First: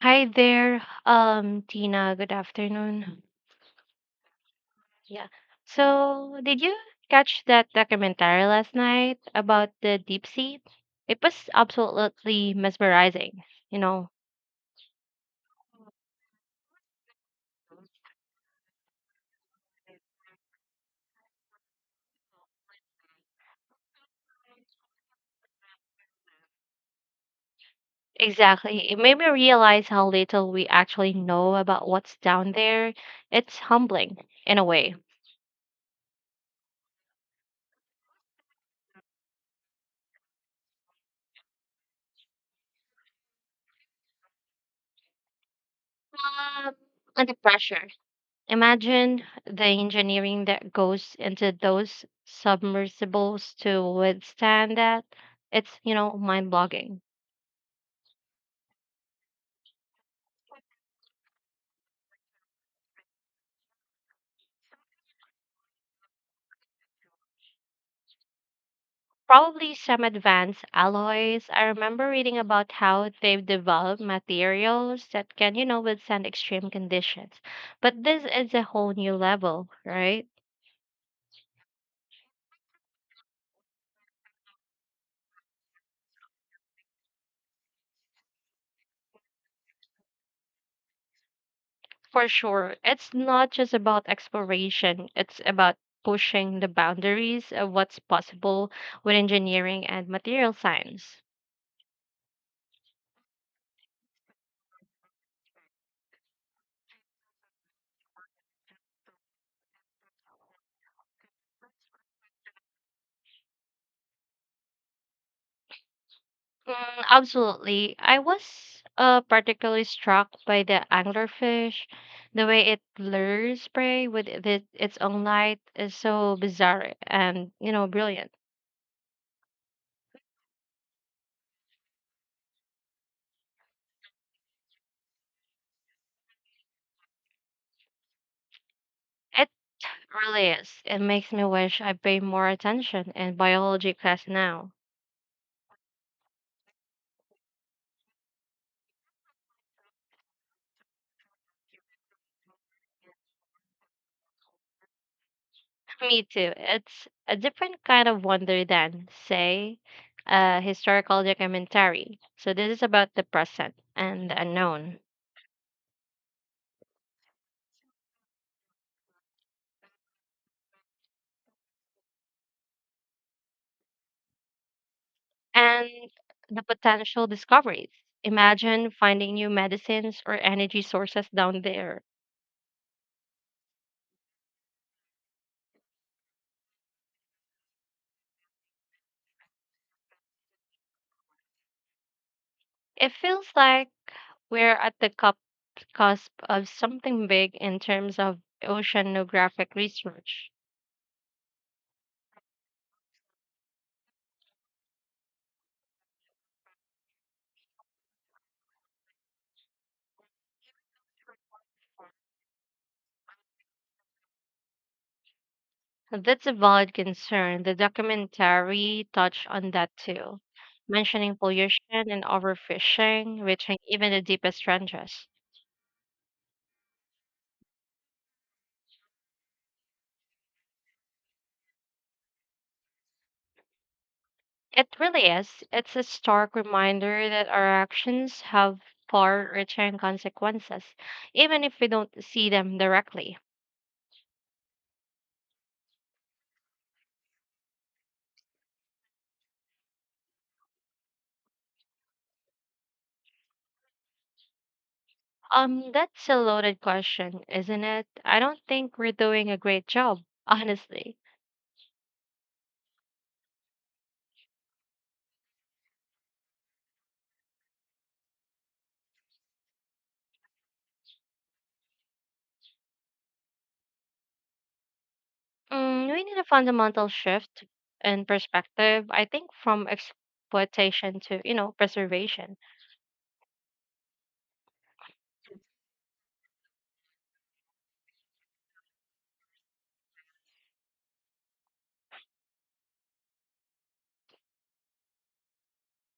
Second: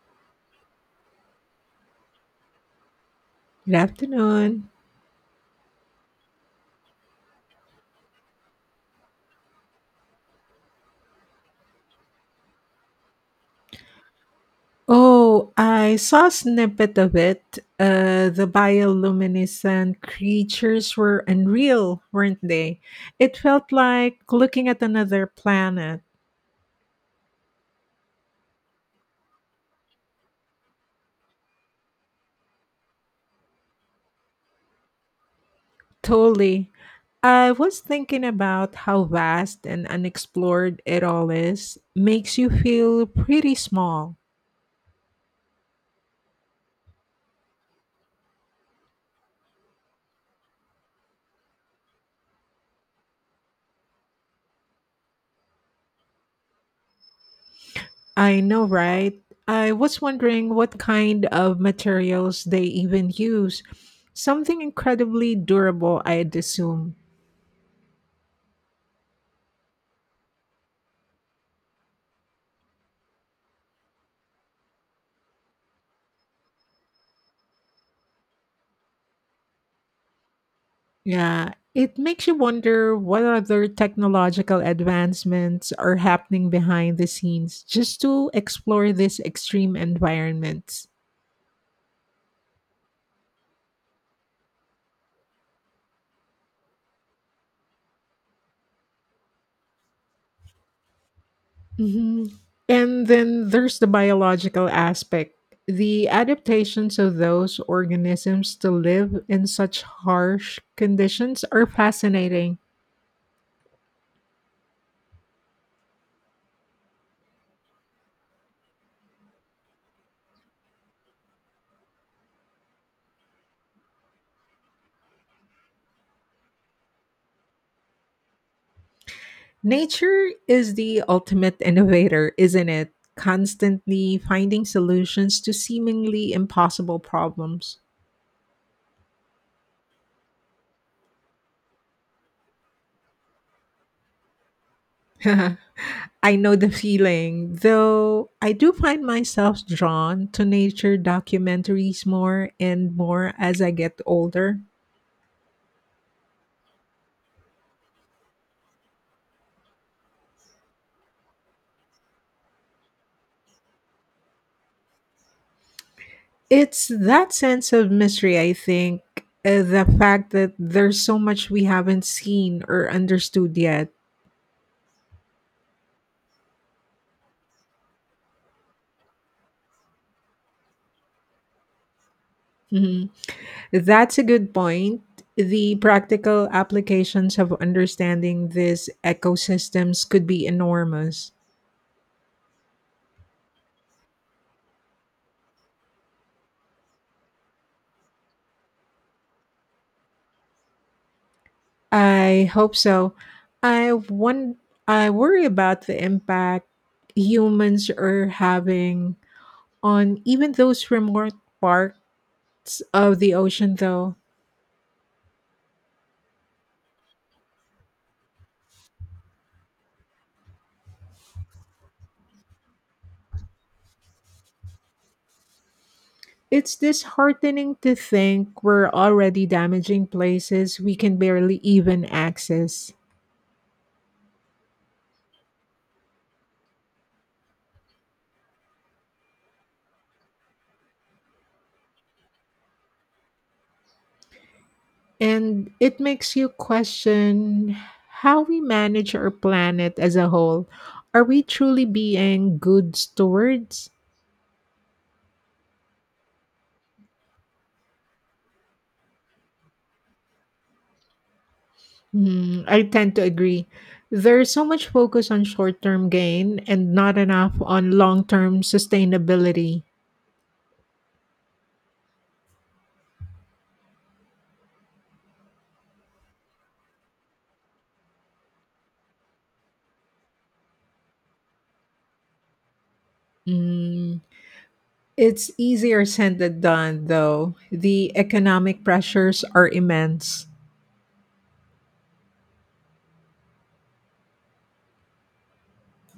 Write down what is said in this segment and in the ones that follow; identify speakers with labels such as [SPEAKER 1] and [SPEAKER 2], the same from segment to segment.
[SPEAKER 1] Hi there, Tina. Good afternoon.
[SPEAKER 2] Good afternoon.
[SPEAKER 1] Yeah. So, did you catch that documentary last night about the deep sea? It was absolutely mesmerizing, you know.
[SPEAKER 2] Oh, I saw a snippet of it. The bioluminescent creatures were unreal, weren't they? It felt like looking at another planet.
[SPEAKER 1] Exactly. It made me realize how little we actually know about what's down there. It's humbling in a way.
[SPEAKER 2] Totally. I was thinking about how vast and unexplored it all is. Makes you feel pretty small.
[SPEAKER 1] Um, and the pressure. Imagine the engineering that goes into those submersibles to withstand that. It's mind blogging.
[SPEAKER 2] I know, right? I was wondering what kind of materials they even use. Something incredibly durable, I'd assume.
[SPEAKER 1] Probably some advanced alloys. I remember reading about how they've developed materials that can, withstand extreme conditions. But this is a whole new level, right?
[SPEAKER 2] Yeah, it makes you wonder what other technological advancements are happening behind the scenes just to explore this extreme environment.
[SPEAKER 1] For sure. It's not just about exploration, it's about pushing the boundaries of what's possible with engineering and material science.
[SPEAKER 2] Hmm. And then there's the biological aspect, the adaptations of those organisms to live in such harsh conditions are fascinating.
[SPEAKER 1] Mm, absolutely. I was particularly struck by the anglerfish. The way it lures prey with it, its own light is so bizarre and, brilliant.
[SPEAKER 2] Nature is the ultimate innovator, isn't it? Constantly finding solutions to seemingly impossible problems.
[SPEAKER 1] It really is. It makes me wish I pay more attention in biology class now.
[SPEAKER 2] I know the feeling, though I do find myself drawn to nature documentaries more and more as I get older.
[SPEAKER 1] Me too. It's a different kind of wonder than, say, a historical documentary. So this is about the present and the unknown.
[SPEAKER 2] It's that sense of mystery, I think, the fact that there's so much we haven't seen or understood yet.
[SPEAKER 1] And the potential discoveries. Imagine finding new medicines or energy sources down there.
[SPEAKER 2] Mhm. That's a good point. The practical applications of understanding these ecosystems could be enormous.
[SPEAKER 1] It feels like we're at the cusp of something big in terms of oceanographic research.
[SPEAKER 2] I hope so. I one I worry about the impact humans are having on even those remote parts of the ocean though.
[SPEAKER 1] That's a valid concern. The documentary touched on that too, mentioning pollution and overfishing, reaching even the deepest trenches.
[SPEAKER 2] It's disheartening to think we're already damaging places we can barely even access.
[SPEAKER 1] It really is. It's a stark reminder that our actions have far-reaching consequences, even if we don't see them directly.
[SPEAKER 2] And it makes you question how we manage our planet as a whole. Are we truly being good stewards?
[SPEAKER 1] That's a loaded question, isn't it? I don't think we're doing a great job, honestly.
[SPEAKER 2] Mm, I tend to agree. There's so much focus on short term gain and not enough on long term sustainability.
[SPEAKER 1] Mm, we need a fundamental shift in perspective, I think, from exploitation to, preservation.
[SPEAKER 2] Mm, it's easier said than done, though. The economic pressures are immense.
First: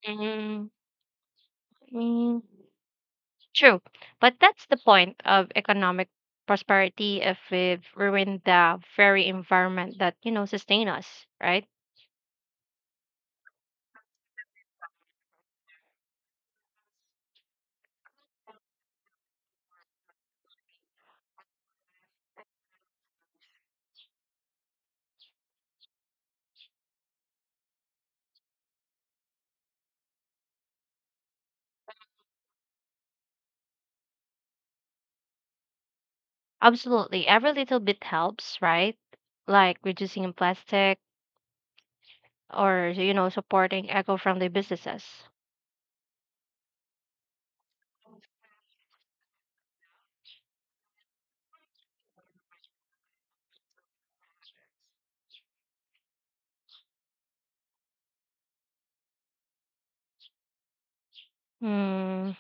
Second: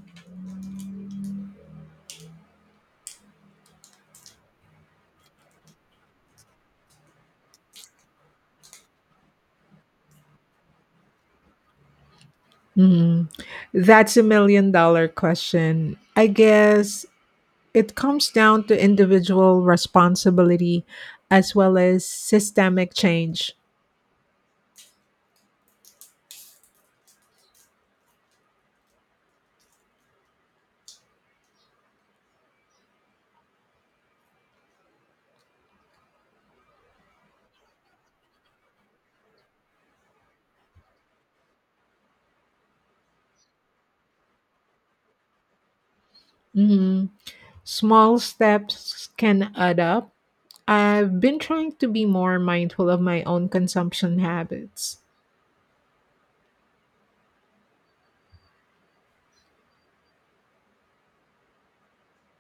[SPEAKER 1] Mm, mm, True, but that's the point of economic prosperity if we've ruined the very environment that, sustain us, right?
[SPEAKER 2] Mm, that's a million dollar question. I guess it comes down to individual responsibility as well as systemic change.
[SPEAKER 1] Absolutely. Every little bit helps, right? Like reducing plastic or, supporting eco-friendly businesses.
[SPEAKER 2] Mhm. Small steps can add up. I've been trying to be more mindful of my own consumption habits.
[SPEAKER 1] Hmm.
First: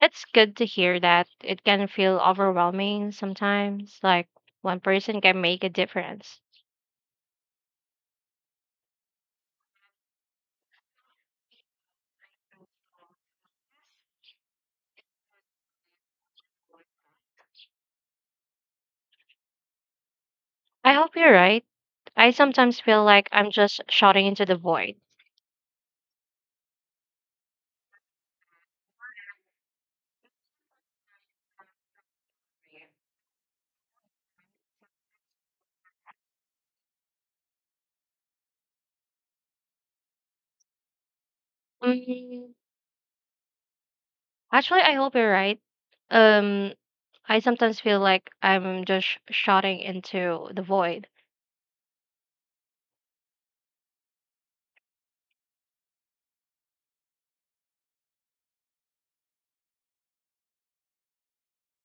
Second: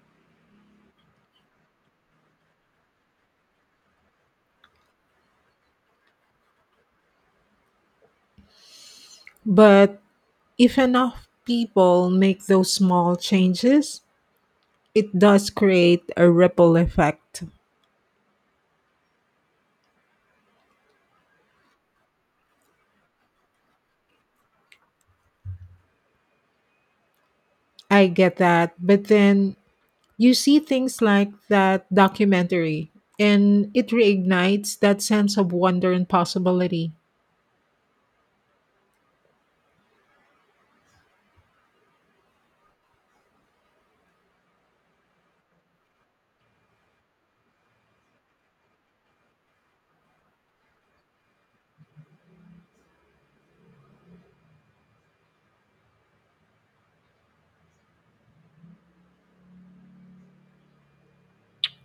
[SPEAKER 1] It's good to hear that it can feel overwhelming sometimes, like one person can make a difference.
[SPEAKER 2] But if enough people make those small changes, it does create a ripple effect.
[SPEAKER 1] I hope you're right. I sometimes feel like I'm just shouting into the void.
[SPEAKER 2] I get that. But then you see things like that documentary, and it reignites that sense of wonder and possibility.
[SPEAKER 1] Mm, actually, I hope you're right. Um, I sometimes feel like I'm just shouting into the void.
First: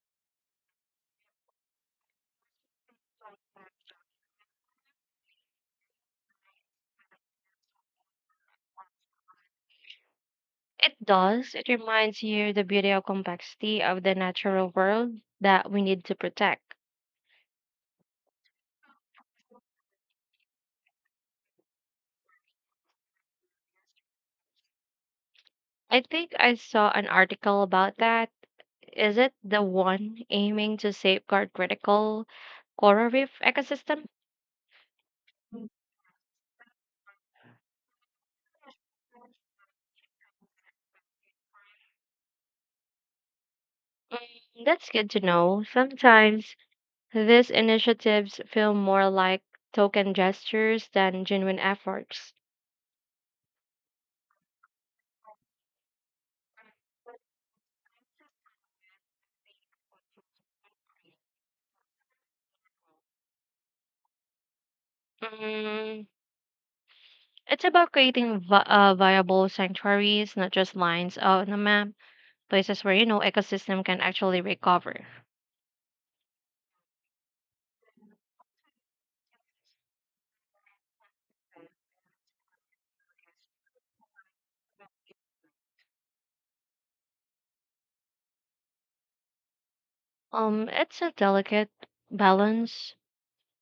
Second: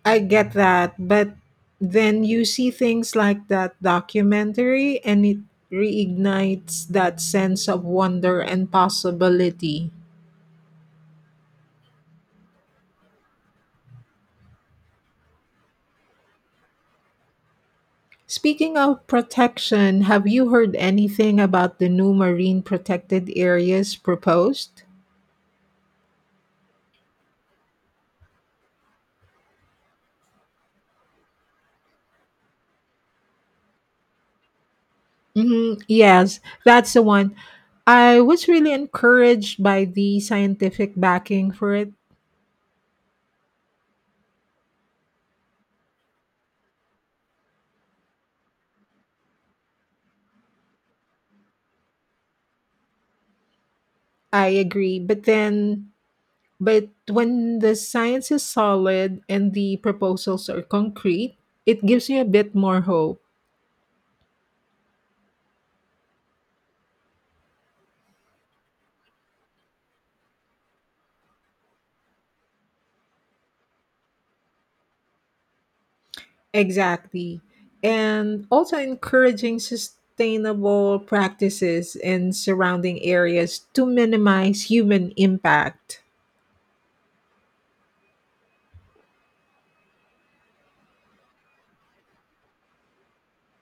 [SPEAKER 2] I get that, but then you see things like that documentary, and it reignites that sense of wonder and possibility.
[SPEAKER 1] It does. It reminds you the beauty of complexity of the natural world that we need to protect.
[SPEAKER 2] Speaking of protection, have you heard anything about the new marine protected areas proposed?
[SPEAKER 1] I think I saw an article about that. Is it the one aiming to safeguard critical coral reef ecosystem? Mm,
[SPEAKER 2] Hmm. Yes, that's the one. I was really encouraged by the scientific backing for it.
[SPEAKER 1] that's good to know. Sometimes these initiatives feel more like token gestures than genuine efforts.
[SPEAKER 2] I agree. But when the science is solid and the proposals are concrete, it gives you a bit more hope.
[SPEAKER 1] Mm, it's about creating viable sanctuaries, not just lines on a map, places where ecosystem can actually recover.
[SPEAKER 2] Exactly. And also encouraging sustainable practices in surrounding areas to minimize human impact.
[SPEAKER 1] It's a delicate balance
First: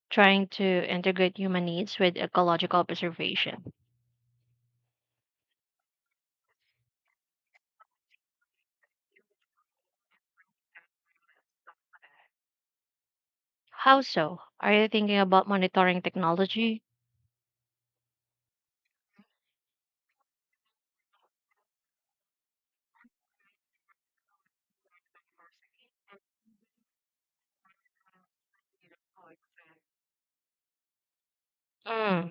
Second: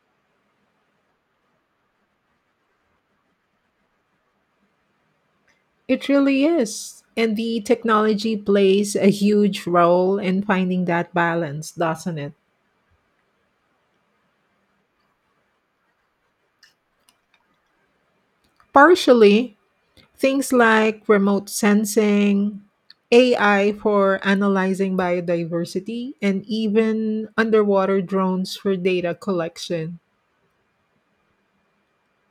[SPEAKER 1] trying to integrate human needs with ecological preservation.
[SPEAKER 2] It really is. And the technology plays a huge role in finding that balance, doesn't it?
[SPEAKER 1] How so? Are you thinking about monitoring technology?
[SPEAKER 2] Partially, things like remote sensing, AI for analyzing biodiversity, and even underwater drones for data collection.
[SPEAKER 1] Mm,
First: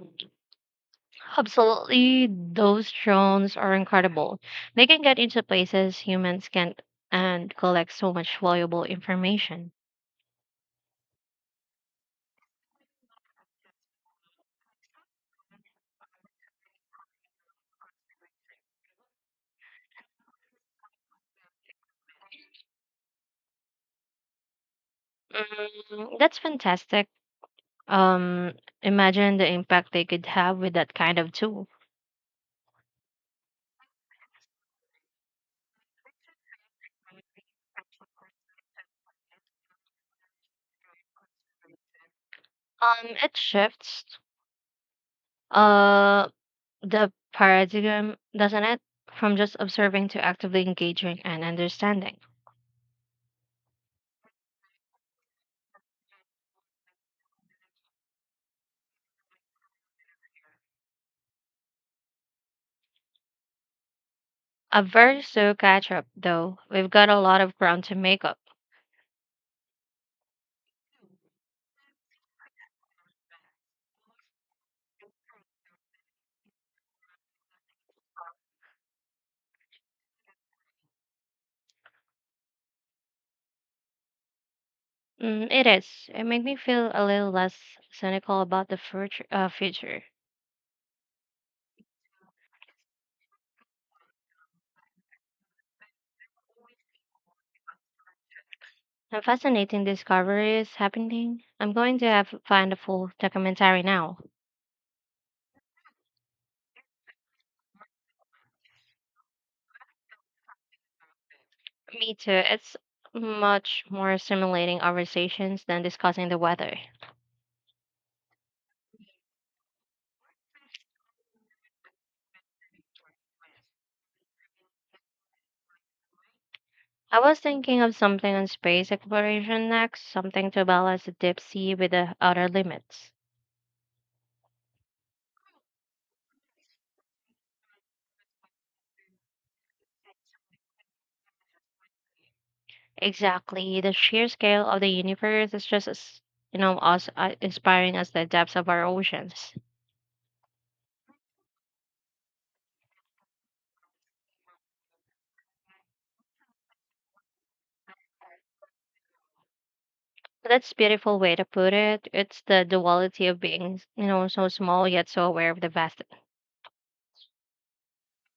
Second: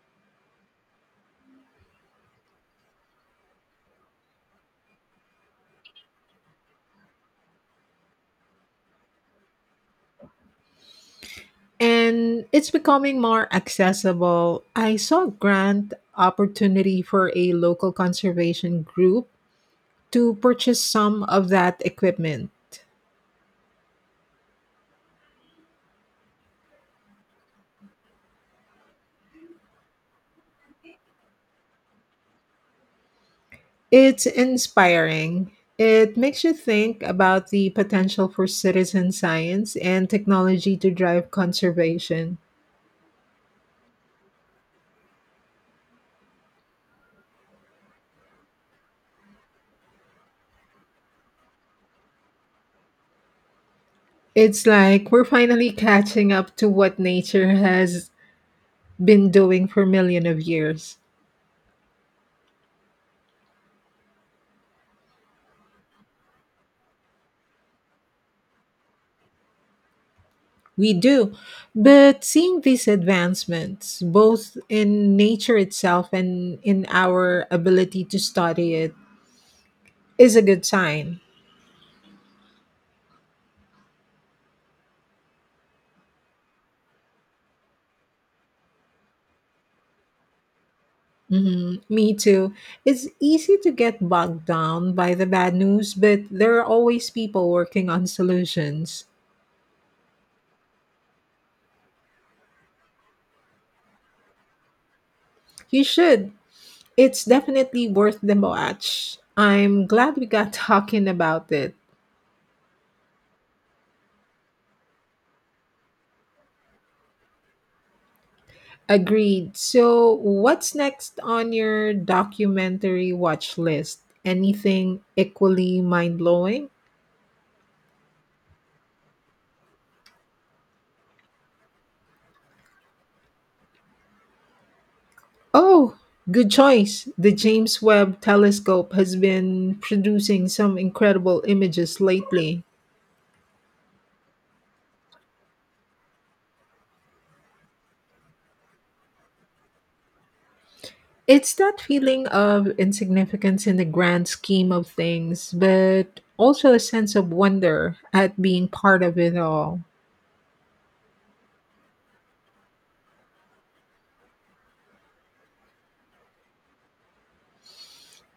[SPEAKER 1] absolutely. Those drones are incredible. They can get into places humans can't and collect so much valuable information.
[SPEAKER 2] And it's becoming more accessible. I saw a grant opportunity for a local conservation group to purchase some of that equipment.
[SPEAKER 1] Mm, that's fantastic. Um, Imagine the impact they could have with that kind of tool.
[SPEAKER 2] It's inspiring. It makes you think about the potential for citizen science and technology to drive conservation.
[SPEAKER 1] It shifts uh the paradigm, doesn't it? From just observing to actively engaging and understanding.
[SPEAKER 2] It's like we're finally catching up to what nature has been doing for millions of years.
[SPEAKER 1] A very slow catch up, though. We've got a lot of ground to make up.
[SPEAKER 2] We do. But seeing these advancements, both in nature itself and in our ability to study it, is a good sign.
[SPEAKER 1] Mm, it is. It made me feel a little less cynical about the future.
[SPEAKER 2] Mhm. Me too. It's easy to get bogged down by the bad news, but there are always people working on solutions.
[SPEAKER 1] A fascinating discovery is happening. I'm going to have find a full documentary now.
[SPEAKER 2] You should. It's definitely worth the watch. I'm glad we got talking about it.
[SPEAKER 1] Me too. It's much more stimulating conversations than discussing the weather.
[SPEAKER 2] Agreed. So, what's next on your documentary watch list? Anything equally mind blowing?
[SPEAKER 1] I was thinking of something on space exploration next, something to balance the deep sea with the outer limits.
[SPEAKER 2] Oh, good choice. The James Webb Telescope has been producing some incredible images lately.
[SPEAKER 1] Exactly, the sheer scale of the universe is just as, as inspiring as the depths of our oceans.
[SPEAKER 2] It's that feeling of insignificance in the grand scheme of things, but also a sense of wonder at being part of it all.
[SPEAKER 1] That's a beautiful way to put it. It's the duality of being, so small yet so aware of the vast.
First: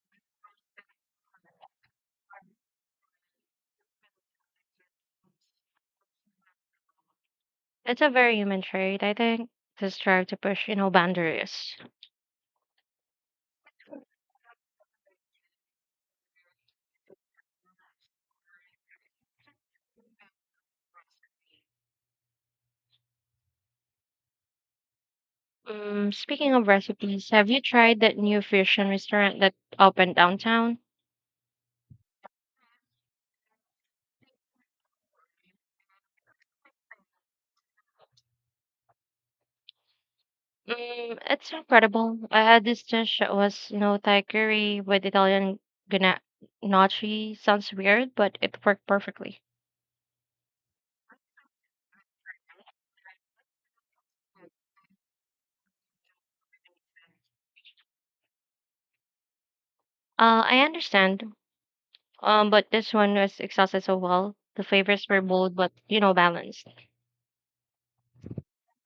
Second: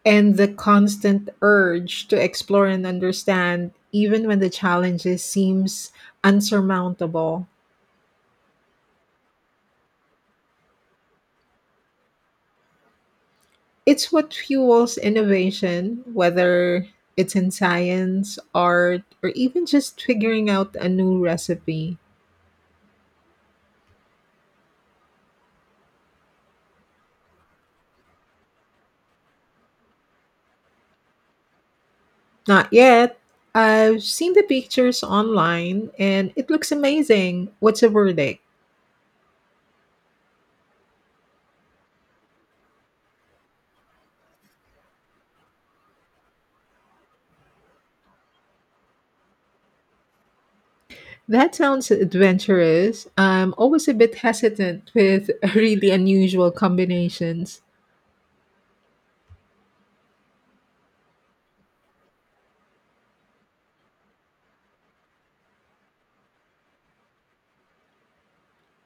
[SPEAKER 2] And the constant urge to explore and understand, even when the challenges seems unsurmountable.
[SPEAKER 1] It's a very human trait, I think, to strive to push, boundaries.
[SPEAKER 2] It's what fuels innovation, whether it's in science, art, or even just figuring out a new recipe.
[SPEAKER 1] Speaking of recipes, have you tried that new fusion restaurant that opened downtown?
[SPEAKER 2] Not yet. I've seen the pictures online and it looks amazing. What's the verdict?
[SPEAKER 1] Mm, it's incredible. I had this dish that was, Thai curry with Italian gna- gnocchi. Sounds weird, but it worked perfectly.
[SPEAKER 2] That sounds adventurous. I'm always a bit hesitant with really unusual combinations.
[SPEAKER 1] I understand. But this one was exhausted so well. The flavors were bold, but balanced.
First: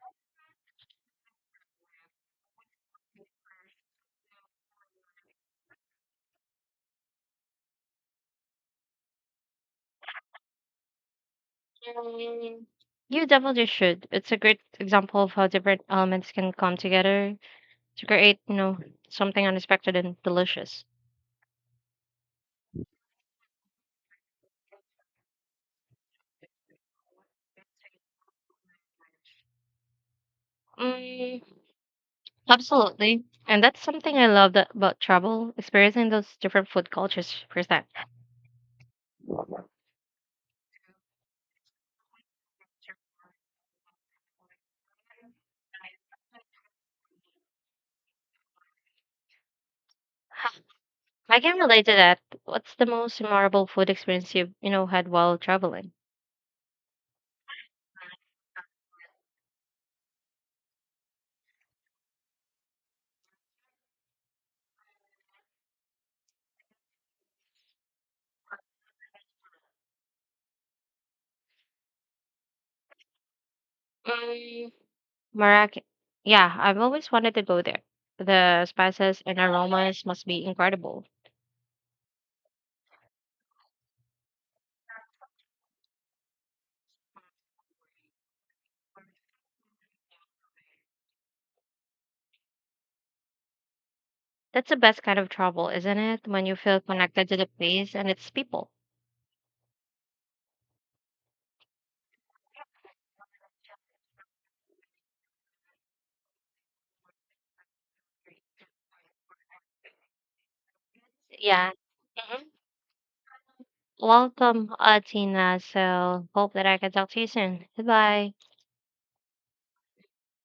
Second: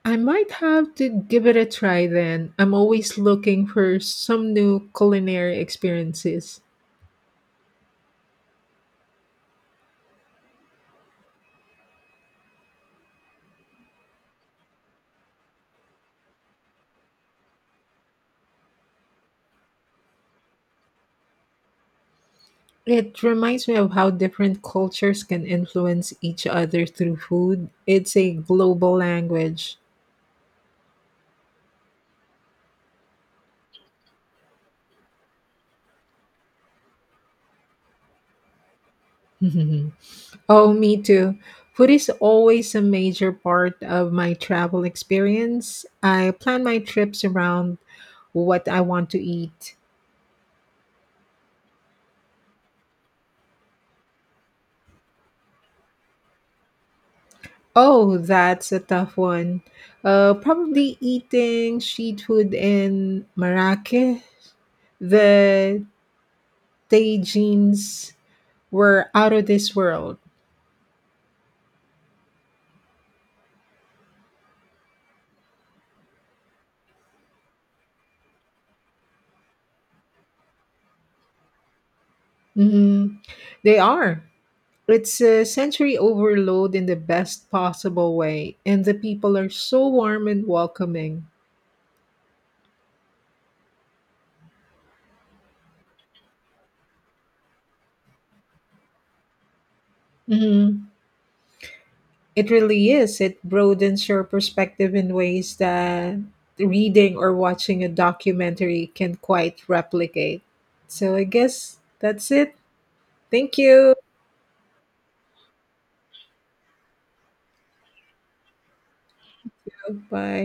[SPEAKER 2] I might have to give it a try then. I'm always looking for some new culinary experiences.
[SPEAKER 1] Mm, you definitely should. It's a great example of how different elements can come together to create, something unexpected and delicious.
[SPEAKER 2] It reminds me of how different cultures can influence each other through food. It's a global language.
[SPEAKER 1] Mm, absolutely. And that's something I love that, about travel, experiencing those different food cultures firsthand.
[SPEAKER 2] Oh, me too. Food is always a major part of my travel experience. I plan my trips around what I want to eat.
[SPEAKER 1] I can relate to that. What's the most memorable food experience you've had while traveling?
[SPEAKER 2] Oh, that's a tough one. Probably eating street food in Marrakech. The tagines were out of this world.
[SPEAKER 1] Um, Marrakech. Yeah, I've always wanted to go there. The spices and aromas must be incredible.
[SPEAKER 2] Hmm. They are. It's a sensory overload in the best possible way, and the people are so warm and welcoming.
[SPEAKER 1] That's the best kind of travel, isn't it? When you feel connected to the place and its people.
[SPEAKER 2] Mhm. It really is. It broadens your perspective in ways that reading or watching a documentary can quite replicate. So I
[SPEAKER 1] Yeah.
[SPEAKER 2] guess that's
[SPEAKER 1] Mm-hmm.
[SPEAKER 2] it. Thank you.
[SPEAKER 1] Welcome, Atina. So, hope that I can talk to you soon. Goodbye.
[SPEAKER 2] Bye.